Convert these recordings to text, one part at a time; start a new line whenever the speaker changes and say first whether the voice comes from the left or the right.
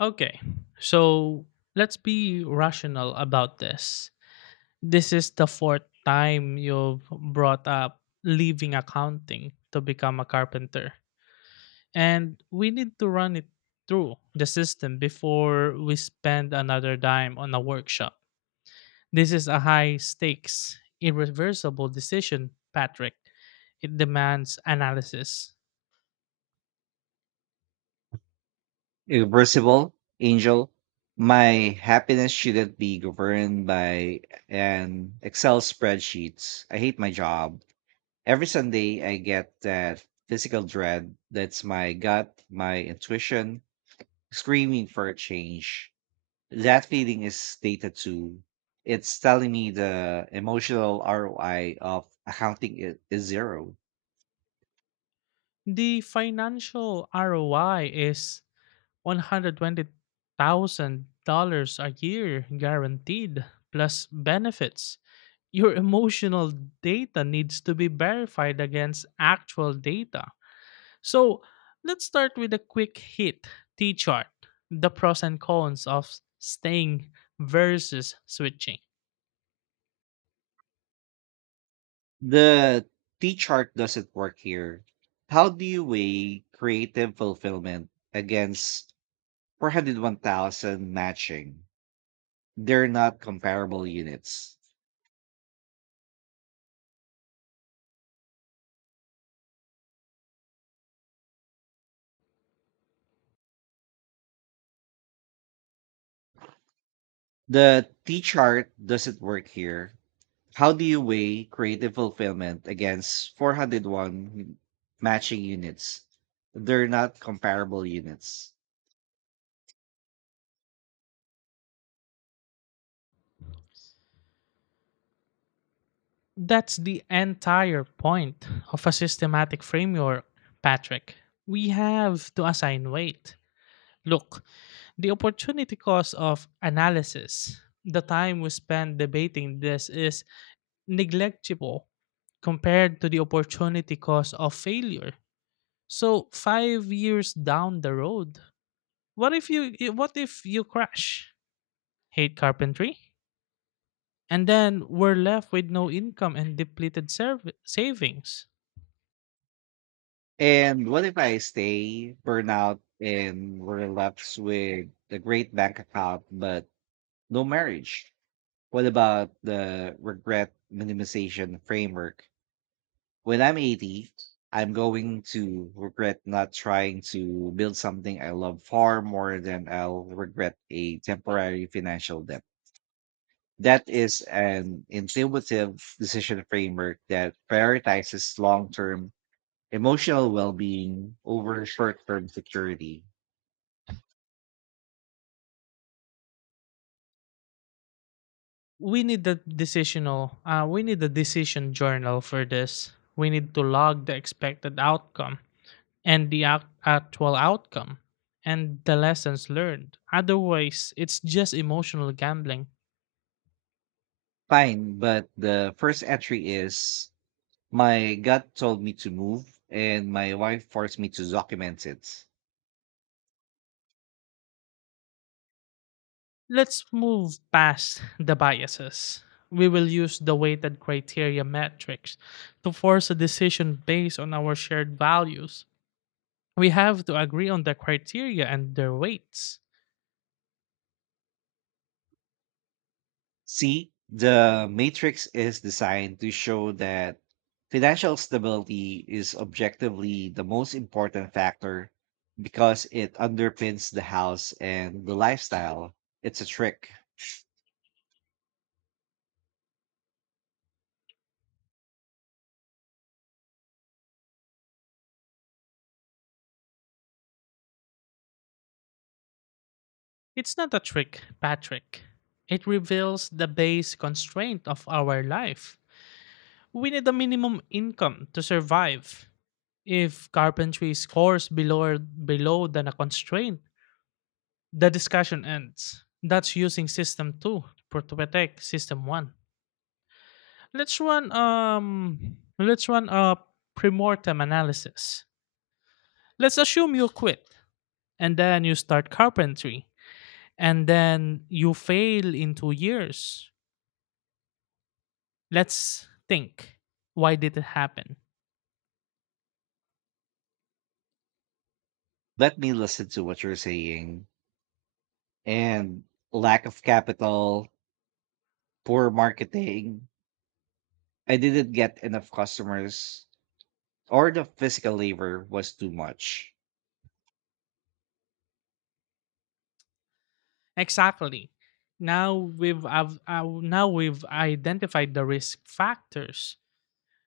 left: Okay, so let's be rational about this. This is the fourth time you've brought up leaving accounting to become a carpenter. And we need to run it through the system before we spend another dime on a workshop. This is a high stakes, irreversible decision, Patrick. It demands analysis.
right: Irreversible. Angel, my happiness shouldn't be governed by an Excel spreadsheets. I hate my job. Every Sunday I get that physical dread. That's my gut, my intuition screaming for a change. That feeling is data too. It's telling me the emotional ROI of accounting is zero.
left: The financial ROI is $120,000 a year guaranteed, plus benefits. Your emotional data needs to be verified against actual data. So let's start with a quick hit T chart, the pros and cons of staying versus switching.
right: The T chart doesn't work here. How do you weigh creative fulfillment against 401,000 matching? They're not comparable units. The T chart doesn't work here. How do you weigh creative fulfillment against 401 matching units? They're not comparable units.
left: That's the entire point of a systematic framework, Patrick. We have to assign weight. Look, the opportunity cost of analysis, the time we spend debating this, is negligible compared to the opportunity cost of failure. So 5 years down the road, what if you crash? Hate carpentry? And then we're left with no income and depleted savings.
right: And what if I stay, burn out, and we're left with a great bank account, but no marriage. What about the regret minimization framework? When I'm 80, I'm going to regret not trying to build something I love far more than I'll regret a temporary financial debt. That is an intuitive decision framework that prioritizes long term emotional well being over short term security.
left: We need a decision journal for this. We need to log the expected outcome and the actual outcome and the lessons learned. Otherwise, it's just emotional gambling.
right: Fine, but the first entry is, my gut told me to move, and my wife forced me to document it.
left: Let's move past the biases. We will use the weighted criteria metrics to force a decision based on our shared values. We have to agree on the criteria and their weights.
right: See, the matrix is designed to show that financial stability is objectively the most important factor because it underpins the house and the lifestyle. It's a trick.
left: It's not a trick, Patrick. It reveals the base constraint of our life. We need a minimum income to survive. If carpentry scores below than a constraint, the discussion ends. That's using system two to protect system one. Let's run a premortem analysis. Let's assume you quit and then you start carpentry and then you fail in 2 years. Let's think. Why did it happen?
right: Let me listen to what you're saying. And lack of capital, poor marketing. I didn't get enough customers, or the physical labor was too much.
left: Exactly. now we've I've, uh, Now we've identified the risk factors.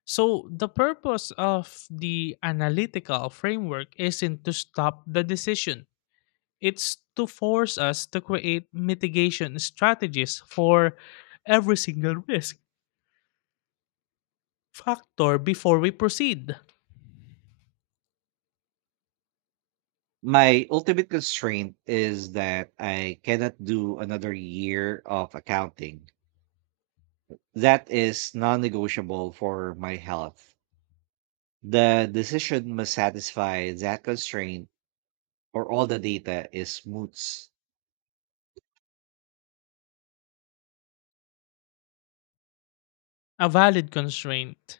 left: So, the purpose of the analytical framework isn't to stop the decision, it's to force us to create mitigation strategies for every single risk factor before we proceed.
right: My ultimate constraint is that I cannot do another year of accounting. That is non negotiable for my health. The decision must satisfy that constraint, or all the data is moots.
left: A valid constraint.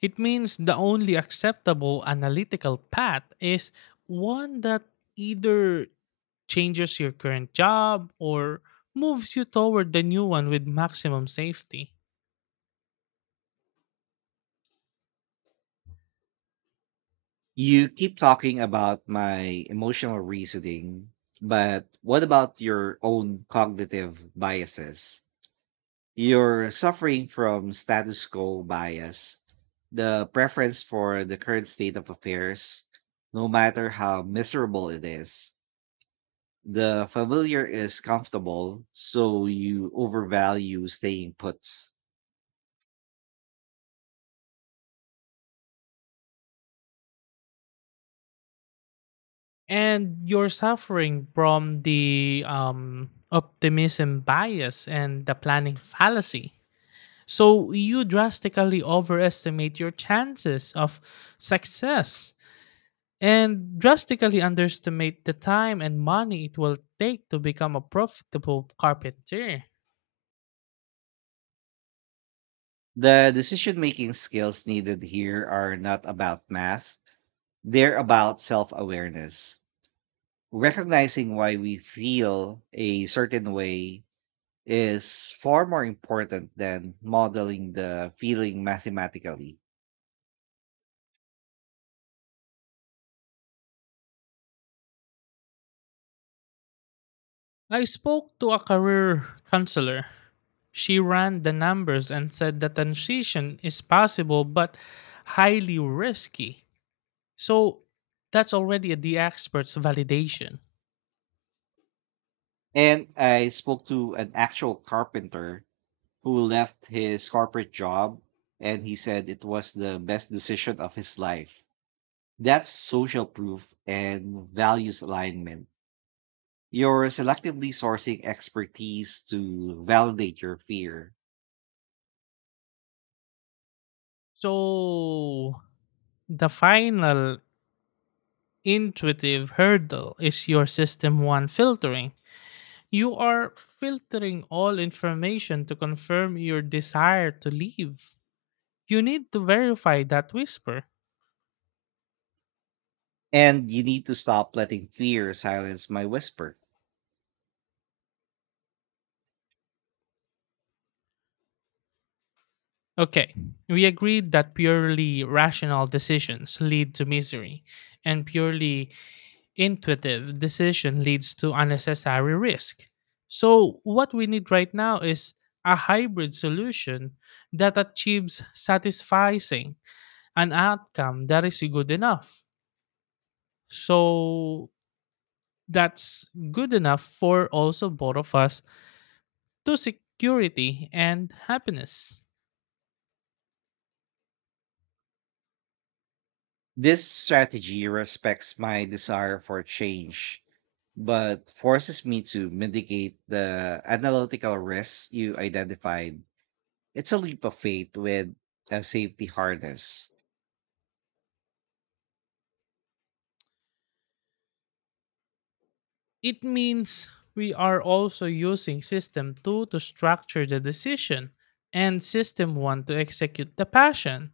left: It means the only acceptable analytical path is one that either changes your current job, or moves you toward the new one with maximum safety.
right: You keep talking about my emotional reasoning, but what about your own cognitive biases? You're suffering from status quo bias, the preference for the current state of affairs, no matter how miserable it is. The familiar is comfortable, so you overvalue staying put.
left: And you're suffering from the optimism bias and the planning fallacy. So you drastically overestimate your chances of success and drastically underestimate the time and money it will take to become a profitable carpenter.
right: The decision making skills needed here are not about math, they're about self awareness recognizing why we feel a certain way is far more important than modeling the feeling mathematically.
left: I spoke to a career counselor. She ran the numbers and said the transition is possible but highly risky. So that's already the expert's validation.
right: And I spoke to an actual carpenter who left his corporate job and he said it was the best decision of his life. That's social proof and values alignment. You're selectively sourcing expertise to validate your fear.
left: So the final intuitive hurdle is your system one filtering. You are filtering all information to confirm your desire to leave. You need to verify that whisper.
right: And you need to stop letting fear silence my whisper.
left: Okay, we agreed that purely rational decisions lead to misery, and purely intuitive decision leads to unnecessary risk. So, what we need right now is a hybrid solution that achieves satisfying an outcome that is good enough. So, that's good enough for also both of us, to security and happiness.
right: This strategy respects my desire for change, but forces me to mitigate the analytical risks you identified. It's a leap of faith with a safety harness.
left: It means we are also using system 2 to structure the decision and system 1 to execute the passion.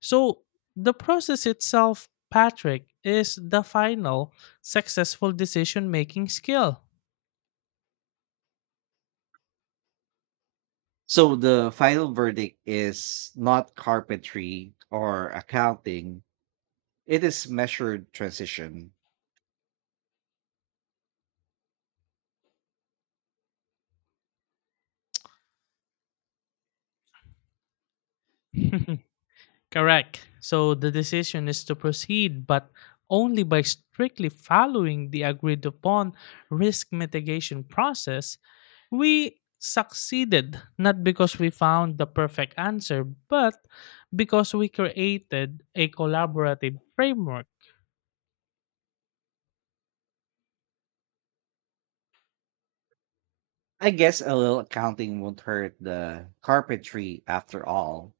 left: So the process itself, Patrick, is the final successful decision making skill.
right: So the final verdict is not carpentry or accounting, it is measured transition.
left: Correct. So the decision is to proceed, but only by strictly following the agreed upon risk mitigation process. We succeeded not because we found the perfect answer, but because we created a collaborative framework.
right: I guess a little accounting won't hurt the carpentry after all.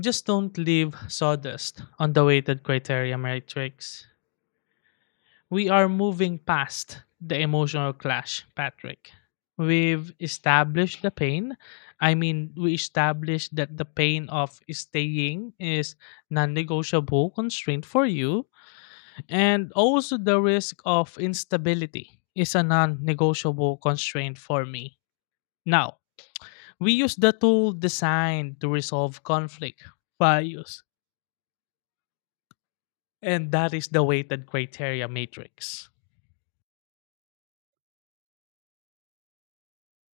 left: Just don't leave sawdust on the weighted criteria matrix. We are moving past the emotional clash, Patrick. We've established the pain. I mean, we established that the pain of staying is non negotiable constraint for you, and also the risk of instability is a non negotiable constraint for me. Now, we use the tool designed to resolve conflict, values, and that is the weighted criteria matrix.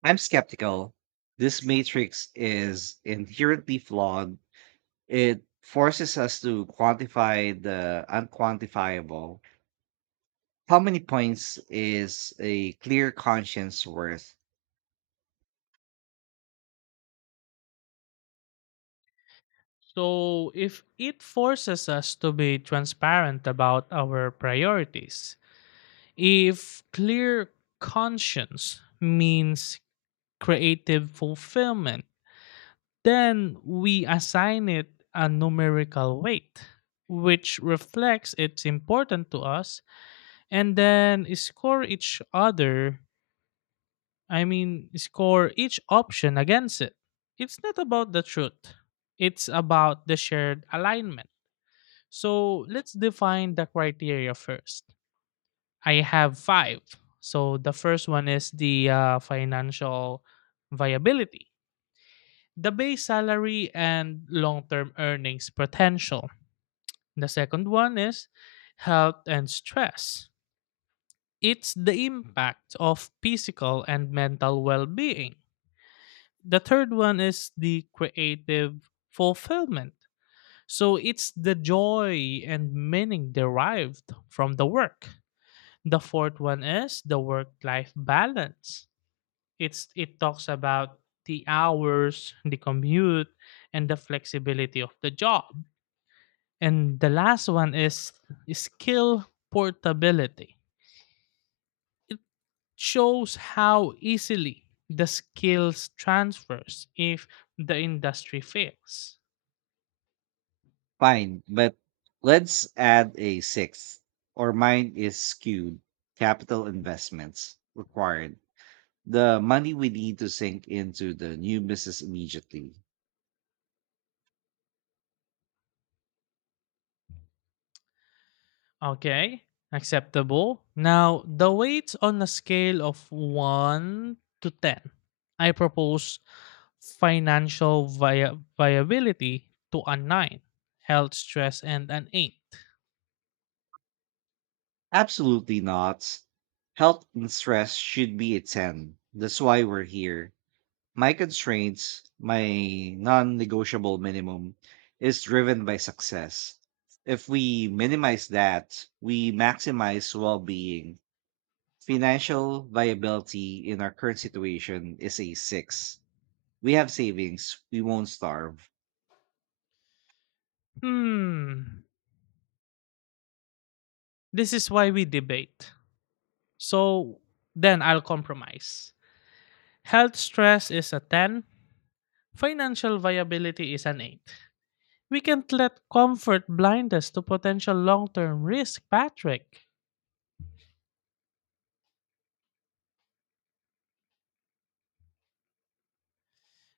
right: I'm skeptical. This matrix is inherently flawed. It forces us to quantify the unquantifiable. How many points is a clear conscience worth?
left: So, if it forces us to be transparent about our priorities, if clear conscience means creative fulfillment, then we assign it a numerical weight, which reflects it's important to us, and then score each other, I mean, score each option against it. It's not about the truth, it's about the shared alignment. So let's define the criteria first. I have five. So the first one is the financial viability, the base salary, and long term earnings potential. The second one is health and stress. It's the impact of physical and mental well being. The third one is the creative fulfillment. So it's the joy and meaning derived from the work. The fourth one is the work-life balance. It talks about the hours, the commute, and the flexibility of the job. And the last one is skill portability. It shows how easily the skills transfers if the industry fails.
right: Fine, but let's add a sixth, or mine is skewed. Capital investments required. The money we need to sink into the new business immediately.
left: Okay, acceptable. Now, the weights on a scale of 1 to 10. I propose financial viability to a 9, health stress, and an 8.
right: Absolutely not. Health and stress should be a 10. That's why we're here. My constraints, my non-negotiable minimum, is driven by success. If we minimize that, we maximize well-being. Financial viability in our current situation is a six. We have savings. We won't starve.
left: Hmm, this is why we debate. So, then I'll compromise. Health stress is a 10, financial viability is an 8. We can't let comfort blind us to potential long term risk, Patrick.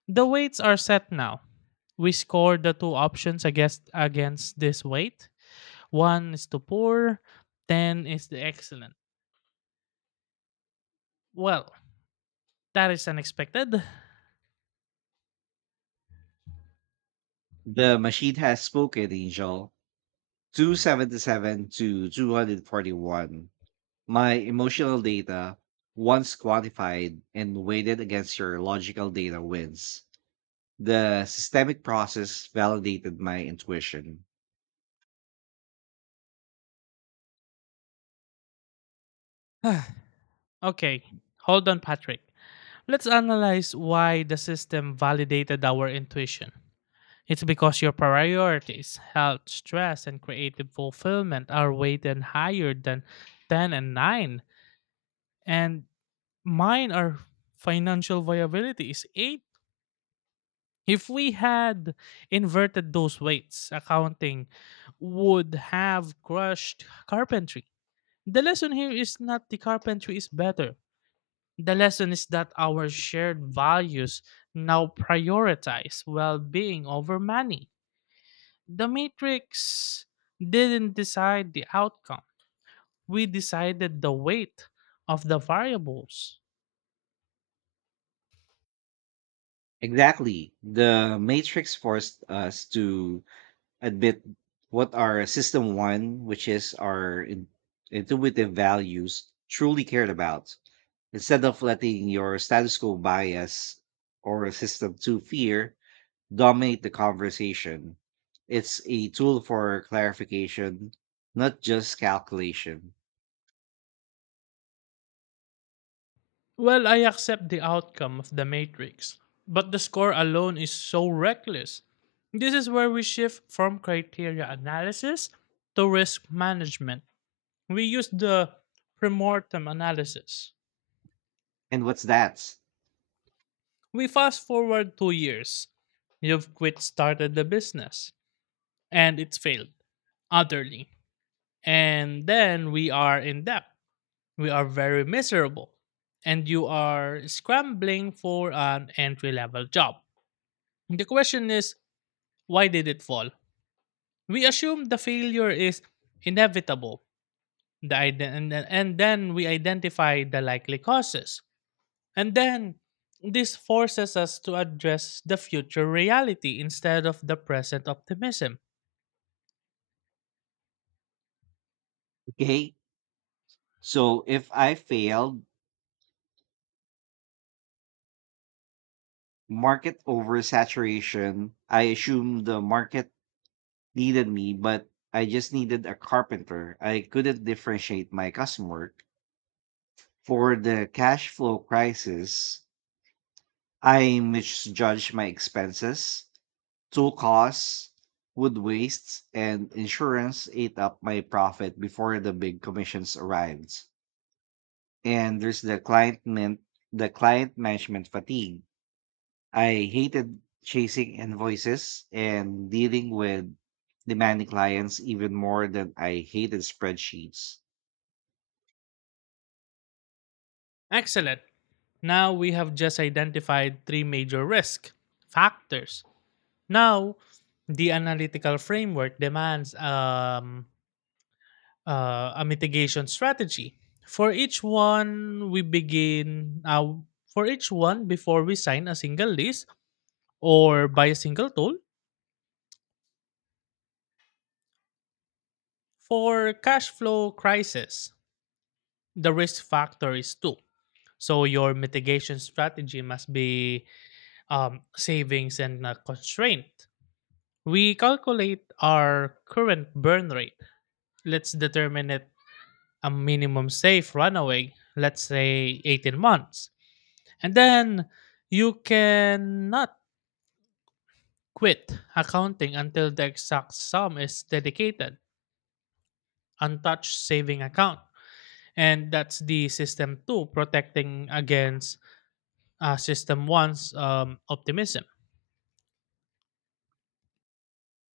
left: The weights are set now. We score the two options against this weight. One is the poor, 10 is the excellent. Well, that is unexpected.
right: The machine has spoken, Angel. 277 to 241. My emotional data, once quantified and weighted against your logical data, wins. The systemic process validated my intuition.
left: Okay, hold on, Patrick. Let's analyze why the system validated our intuition. It's because your priorities, health, stress, and creative fulfillment are weighted higher than 10 and 9. And mine are financial viability is 8. If we had inverted those weights, accounting would have crushed carpentry. The lesson here is not the carpentry is better. The lesson is that our shared values now prioritize well being over money. The matrix didn't decide the outcome, we decided the weight of the variables.
right: Exactly. The matrix forced us to admit what our system one, which is our intuitive values, truly cared about, instead of letting your status quo bias or system two fear dominate the conversation. It's a tool for clarification, not just calculation.
left: Well, I accept the outcome of The Matrix, but the score alone is so reckless. This is where we shift from criteria analysis to risk management. We use the premortem analysis.
right: And what's that?
left: We fast forward 2 years. You've quit, started the business, and it's failed utterly. And then we are in debt. We are very miserable, and you are scrambling for an entry level job. The question is, why did it fall? We assume the failure is inevitable, the ide- and then we identify the likely causes. And then this forces us to address the future reality instead of the present optimism.
right: Okay. So if I failed, market oversaturation. I assumed the market needed me, but I just needed a carpenter. I couldn't differentiate my customer. For the cash flow crisis, I misjudged my expenses. Tool costs, wood wastes, and insurance ate up my profit before the big commissions arrived. And there's the client management fatigue. I hated chasing invoices and dealing with demanding clients even more than I hated spreadsheets.
left: Excellent. Now we have just identified three major risk factors. Now, the analytical framework demands a mitigation strategy. For each one, we begin for each one, before we sign a single lease or buy a single tool. For cash flow crisis, the risk factor is two. So your mitigation strategy must be savings and constraint. We calculate our current burn rate. Let's determine it a minimum safe runaway. Let's say 18 months. And then you cannot quit accounting until the exact sum is dedicated, untouched saving account. And that's the system two, protecting against system one's optimism.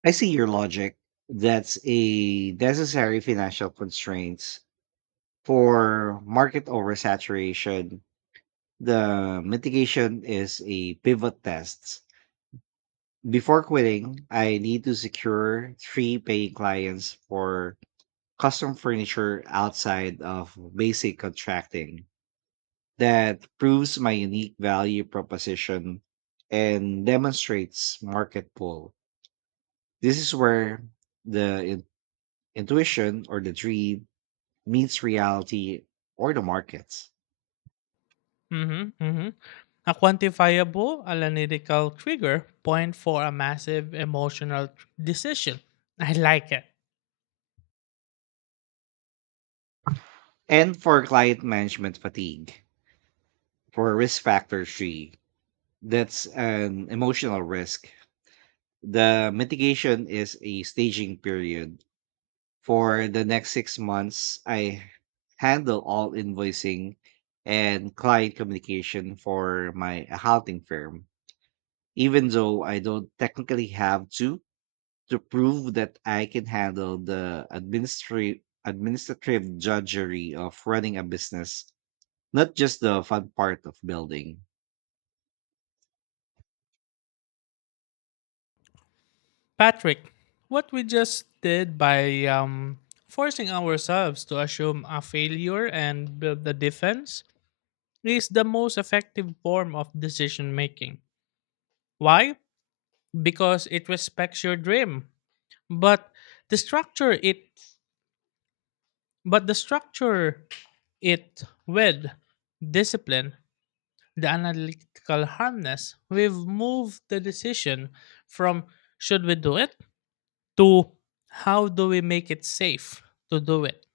right: I see your logic. That's a necessary financial constraint for market oversaturation. The mitigation is a pivot test. Before quitting, I need to secure three paying clients for custom furniture outside of basic contracting. That proves my unique value proposition and demonstrates market pull. This is where the intuition or the dream meets reality or the markets.
left: Mm-hmm, mm-hmm. A quantifiable analytical trigger point for a massive emotional decision. I like it.
right: And for client management fatigue, for risk factor three, that's an emotional risk. The mitigation is a staging period. For the next 6 months, I handle all invoicing and client communication for my accounting firm, even though I don't technically have to prove that I can handle the administrative drudgery of running a business, not just the fun part of building.
left: Patrick, what we just did by forcing ourselves to assume a failure and build the defense is the most effective form of decision making. Why? Because it respects your dream, but the structure it but the structure it with discipline, the analytical harness. We've moved the decision from should we do it to how do we make it safe to do it.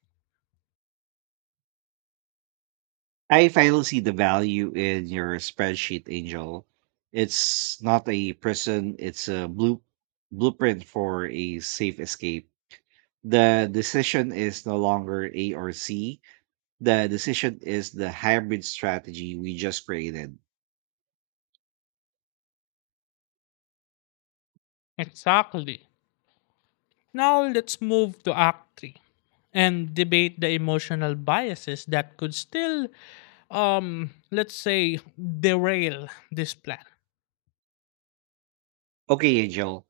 right: I finally see the value in your spreadsheet, Angel. It's not a prison, it's a blueprint for a safe escape. The decision is no longer A or C. The decision is the hybrid strategy we just created.
left: Exactly. Now let's move to Act 3 and debate the emotional biases that could still, let's say, derail this plan.
right: Okay, Angel.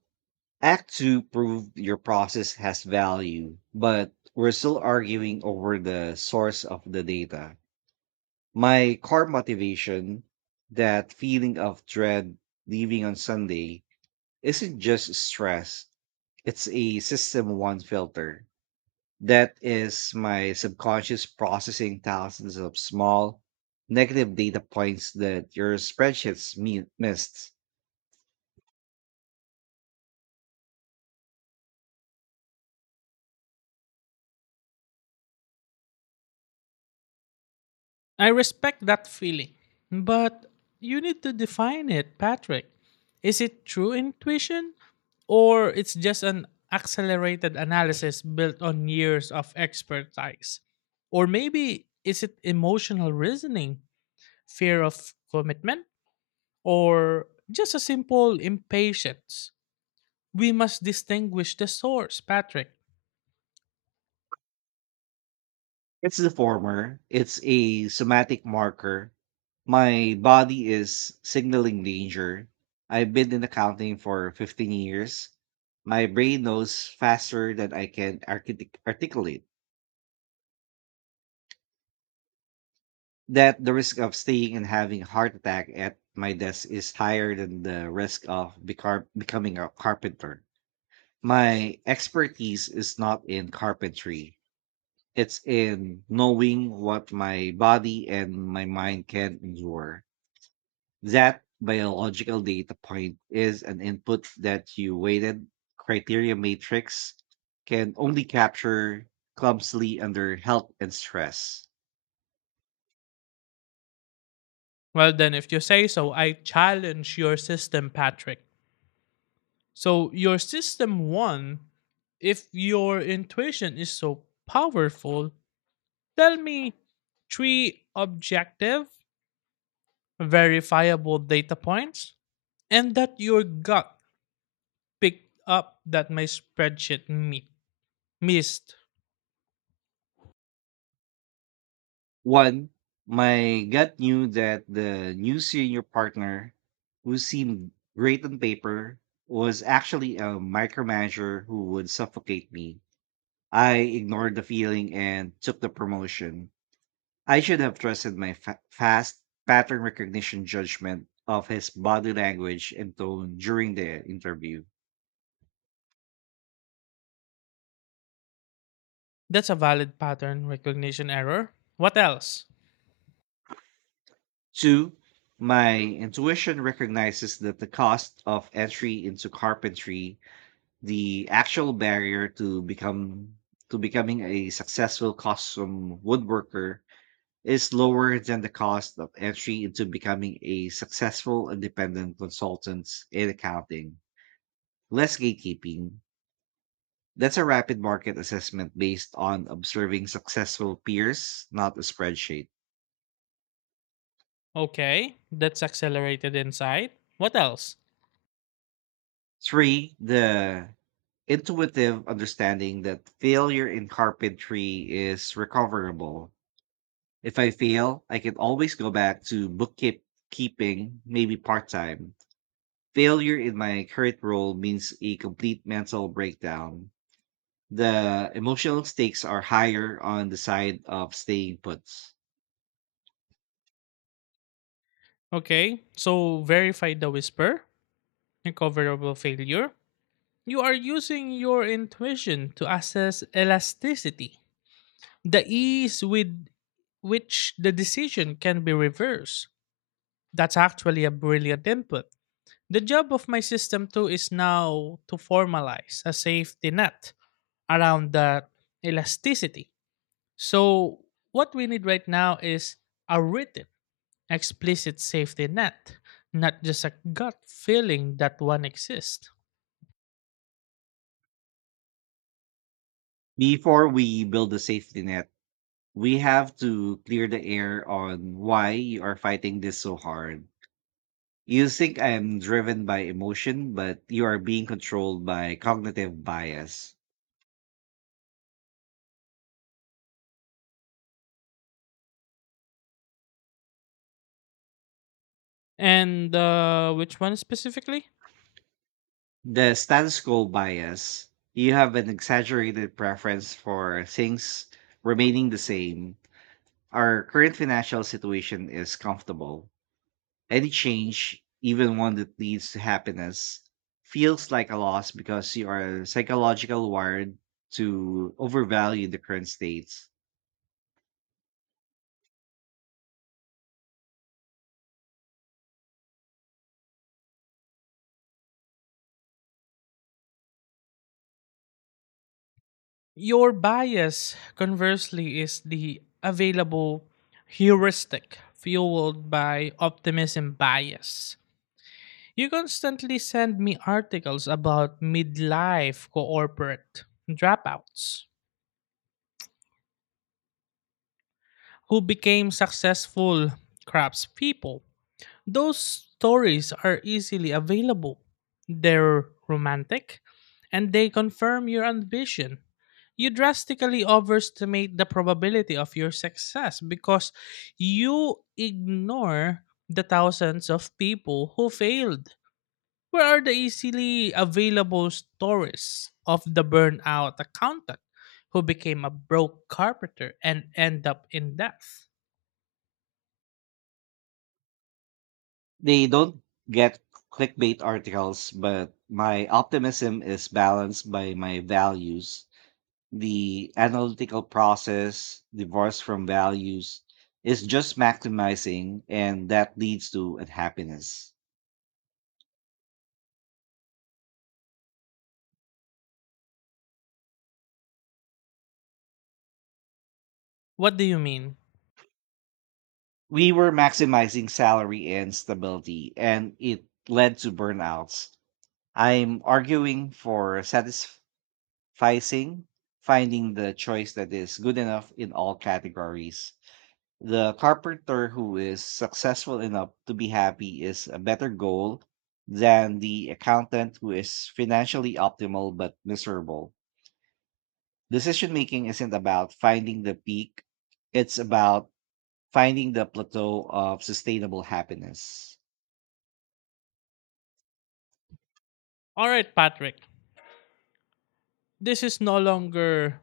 right: Act 2 proved your process has value, but we're still arguing over the source of the data. My core motivation, that feeling of dread leaving on Sunday, isn't just stress, it's a system one filter. That is my subconscious processing thousands of small negative data points that your spreadsheets missed.
left: I respect that feeling, but you need to define it, Patrick. Is it true intuition or it's just an accelerated analysis built on years of expertise? Or maybe is it emotional reasoning, fear of commitment? Or just a simple impatience. We must distinguish the source, Patrick.
right: It's the former, it's a somatic marker. My body is signaling danger. I've been in accounting for 15 years. My brain knows faster than I can articulate that the risk of staying and having a heart attack at my desk is higher than the risk of becoming a carpenter. My expertise is not in carpentry, it's in knowing what my body and my mind can endure. That biological data point is an input that you weighted criteria matrix can only capture clumsily under health and stress.
left: Well, then, if you say so, I challenge your system, Patrick. So, your system won. If your intuition is so powerful, tell me three objective, verifiable data points, and that your gut picked up that my spreadsheet missed.
right: One, my gut knew that the new senior partner, who seemed great on paper, was actually a micromanager who would suffocate me. I ignored the feeling and took the promotion. I should have trusted my fast pattern recognition judgment of his body language and tone during the interview.
left: That's a valid pattern recognition error. What else?
right: Two, my intuition recognizes that the cost of entry into carpentry. The actual barrier to becoming a successful custom woodworker is lower than the cost of entry into becoming a successful independent consultant in accounting. Less gatekeeping. That's a rapid market assessment based on observing successful peers, not a spreadsheet.
left: Okay, that's accelerated insight. What else?
right: Three, the intuitive understanding that failure in carpentry is recoverable. If I fail, I can always go back to bookkeep keeping, maybe part time. Failure in my current role means a complete mental breakdown. The emotional stakes are higher on the side of staying put.
left: Okay, so verify the whisper, recoverable failure. You are using your intuition to assess elasticity, the ease with which the decision can be reversed. That's actually a brilliant input. The job of my system too is now to formalize a safety net around that elasticity. So, what we need right now is a written explicit safety net, not just a gut feeling that one exists.
right: Before we build a safety net, we have to clear the air on why you are fighting this so hard. You think I am driven by emotion, but you are being controlled by cognitive bias.
left: And which one specifically?
right: The status quo bias, you have an exaggerated preference for things remaining the same. Our current financial situation is comfortable. Any change, even one that leads to happiness, feels like a loss because you are psychologically wired to overvalue the current state.
left: Your bias, conversely, is the available heuristic fueled by optimism bias. You constantly send me articles about midlife corporate dropouts who became successful craftspeople. Those stories are easily available. They're romantic and they confirm your ambition. You drastically overestimate the probability of your success because you ignore the thousands of people who failed. Where are the easily available stories of the burnout accountant who became a broke carpenter and end up in death?
right: They don't get clickbait articles, but my optimism is balanced by my values. The analytical process divorced from values is just maximizing, and that leads to unhappiness.
left: What do you mean?
right: We were maximizing salary and stability, and it led to burnouts. I'm arguing for satisfying, finding the choice that is good enough in all categories. The carpenter who is successful enough to be happy is a better goal than the accountant who is financially optimal but miserable. Decision making isn't about finding the peak, it's about finding the plateau of sustainable happiness.
left: All right, Patrick. This is no longer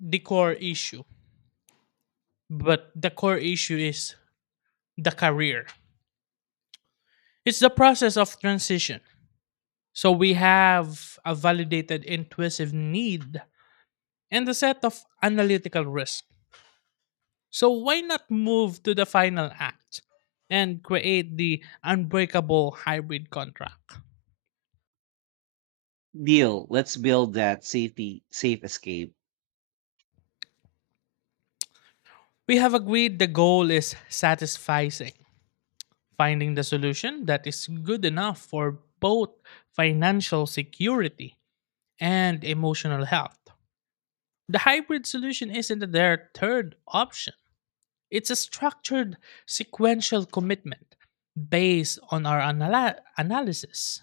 left: the core issue, but the core issue is the career. It's the process of transition. So we have a validated intuitive need and a set of analytical risk. So why not move to the final act and create the unbreakable hybrid contract?
right: Deal, let's build that safe escape.
left: We have agreed the goal is satisfying, finding the solution that is good enough for both financial security and emotional health. The hybrid solution isn't their third option. It's a structured sequential commitment based on our analysis.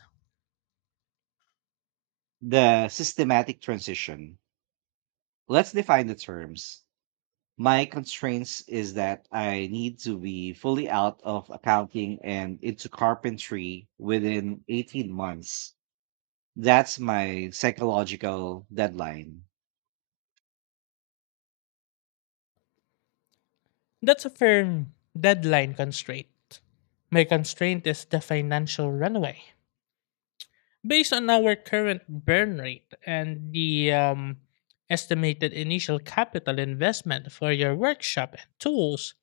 right: The systematic transition. Let's define the terms. My constraints is that I need to be fully out of accounting and into carpentry within 18 months. That's my psychological deadline.
left: That's a firm deadline constraint. My constraint is the financial runway. Based on our current burn rate and the estimated initial capital investment for your workshop and tools,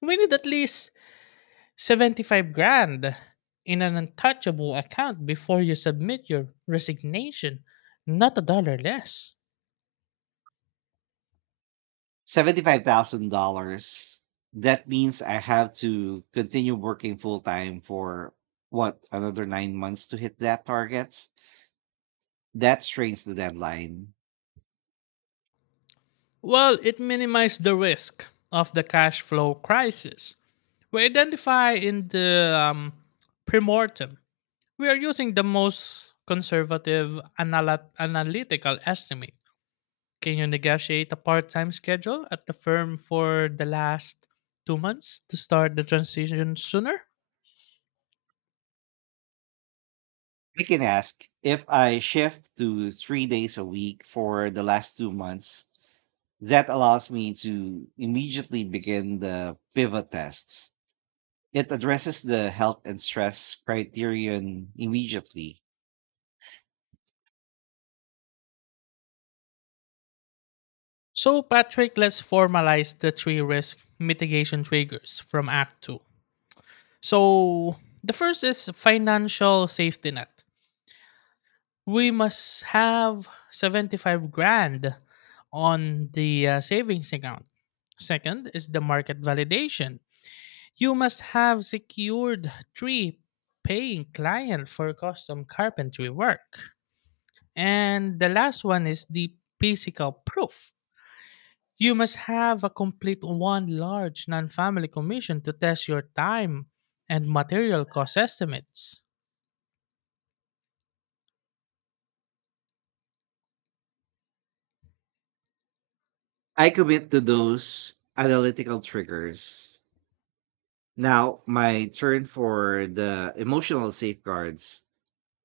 left: we need at least 75 grand in an untouchable account before you submit your resignation, not a dollar less.
right: $75,000. That means I have to continue working full time for what, another 9 months to hit that target? That strains the deadline.
left: Well, it minimized the risk of the cash flow crisis. We identify in the premortem, we are using the most conservative analytical estimate. Can you negotiate a part time schedule at the firm for the last 2 months to start the transition sooner?
right: I can ask if I shift to 3 days a week for the last 2 months, that allows me to immediately begin the pivot tests. It addresses the health and stress criterion immediately.
left: So, Patrick, let's formalize the three risk mitigation triggers from Act 2. So, the first is financial safety net. We must have 75 grand on the savings account. Second is the market validation. You must have secured three paying clients for custom carpentry work. And the last one is the physical proof. You must have a complete one large non-family commission to test your time and material cost estimates.
right: I commit to those analytical triggers. Now, my turn for the emotional safeguards.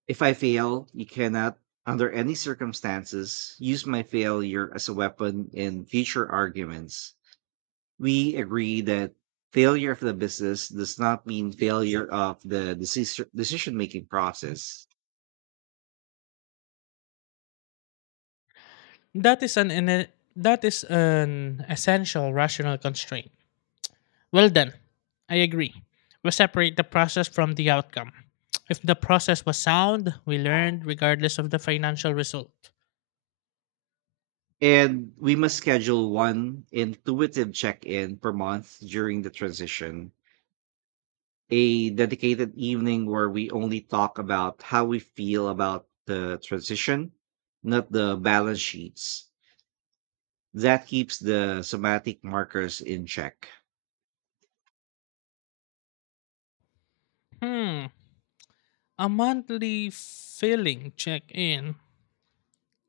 right: If I fail, you cannot, under any circumstances, use my failure as a weapon in future arguments. We agree that failure of the business does not mean failure of the decision making process.
left: That is an ine- that is an essential rational constraint. Well then, I agree. We separate the process from the outcome. If the process was sound, we learned regardless of the financial result.
right: And we must schedule one intuitive check in per month during the transition, a dedicated evening where we only talk about how we feel about the transition, not the balance sheets. That keeps the somatic markers in check.
left: Hmm. A monthly filling check-in.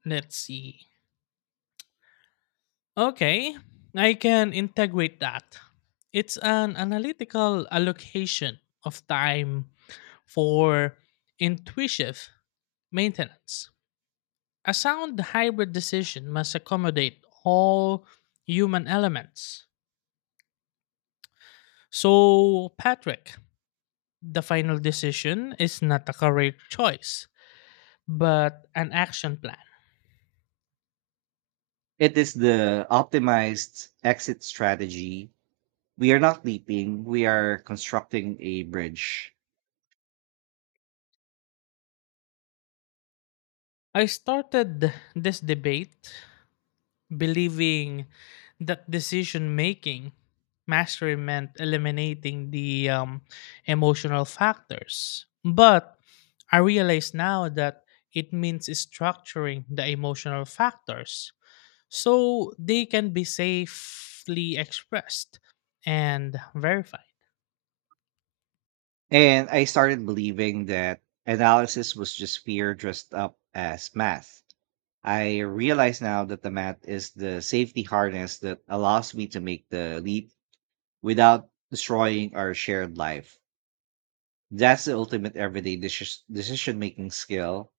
left: Let's see. Okay, I can integrate that. It's an analytical allocation of time for intuitive maintenance. A sound hybrid decision must accommodate all human elements. So, Patrick, the final decision is not a career choice, but an action plan.
right: It is the optimized exit strategy. We are not leaping, we are constructing a bridge.
left: I started this debate believing that decision making mastery meant eliminating the emotional factors. But I realize now that it means structuring the emotional factors so they can be safely expressed and verified.
right: And I started believing that analysis was just fear dressed up as math. I realize now that the math is the safety harness that allows me to make the leap without destroying our shared life. That's the ultimate everyday decision making skill,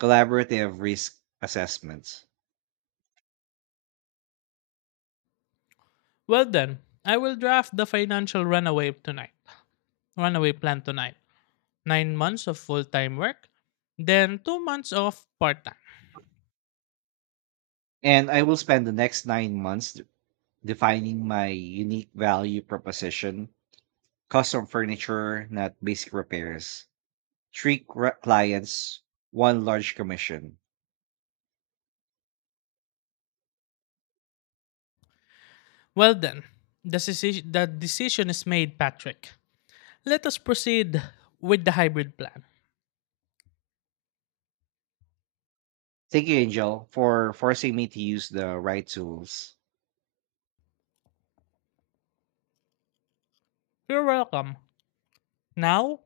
right: collaborative risk assessment.
left: Well, then, I will draft the financial runaway plan tonight. 9 months of full time work, then 2 months of part time.
right: And I will spend the next 9 months defining my unique value proposition, custom furniture, not basic repairs. Three clients, one large commission.
left: Well, then, the decision is made, Patrick. Let us proceed with the hybrid plan.
right: Thank you, Angel, for forcing me to use the right tools.
left: You're welcome. Now,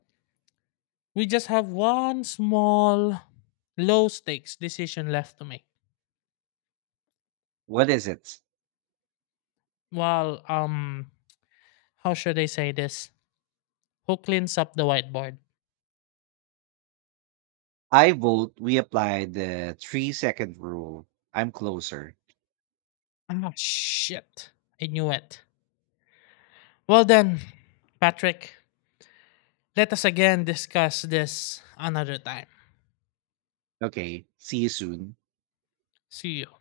left: we just have one small, low stakes decision left to make.
right: What is it?
left: Well, how should I say this? Who cleans up the whiteboard?
right: I vote we apply the 3 second rule. I'm closer.
left: Oh shit. I knew it. Well, then, Patrick, let us again discuss this another time.
right: Okay. See you soon.
left: See you.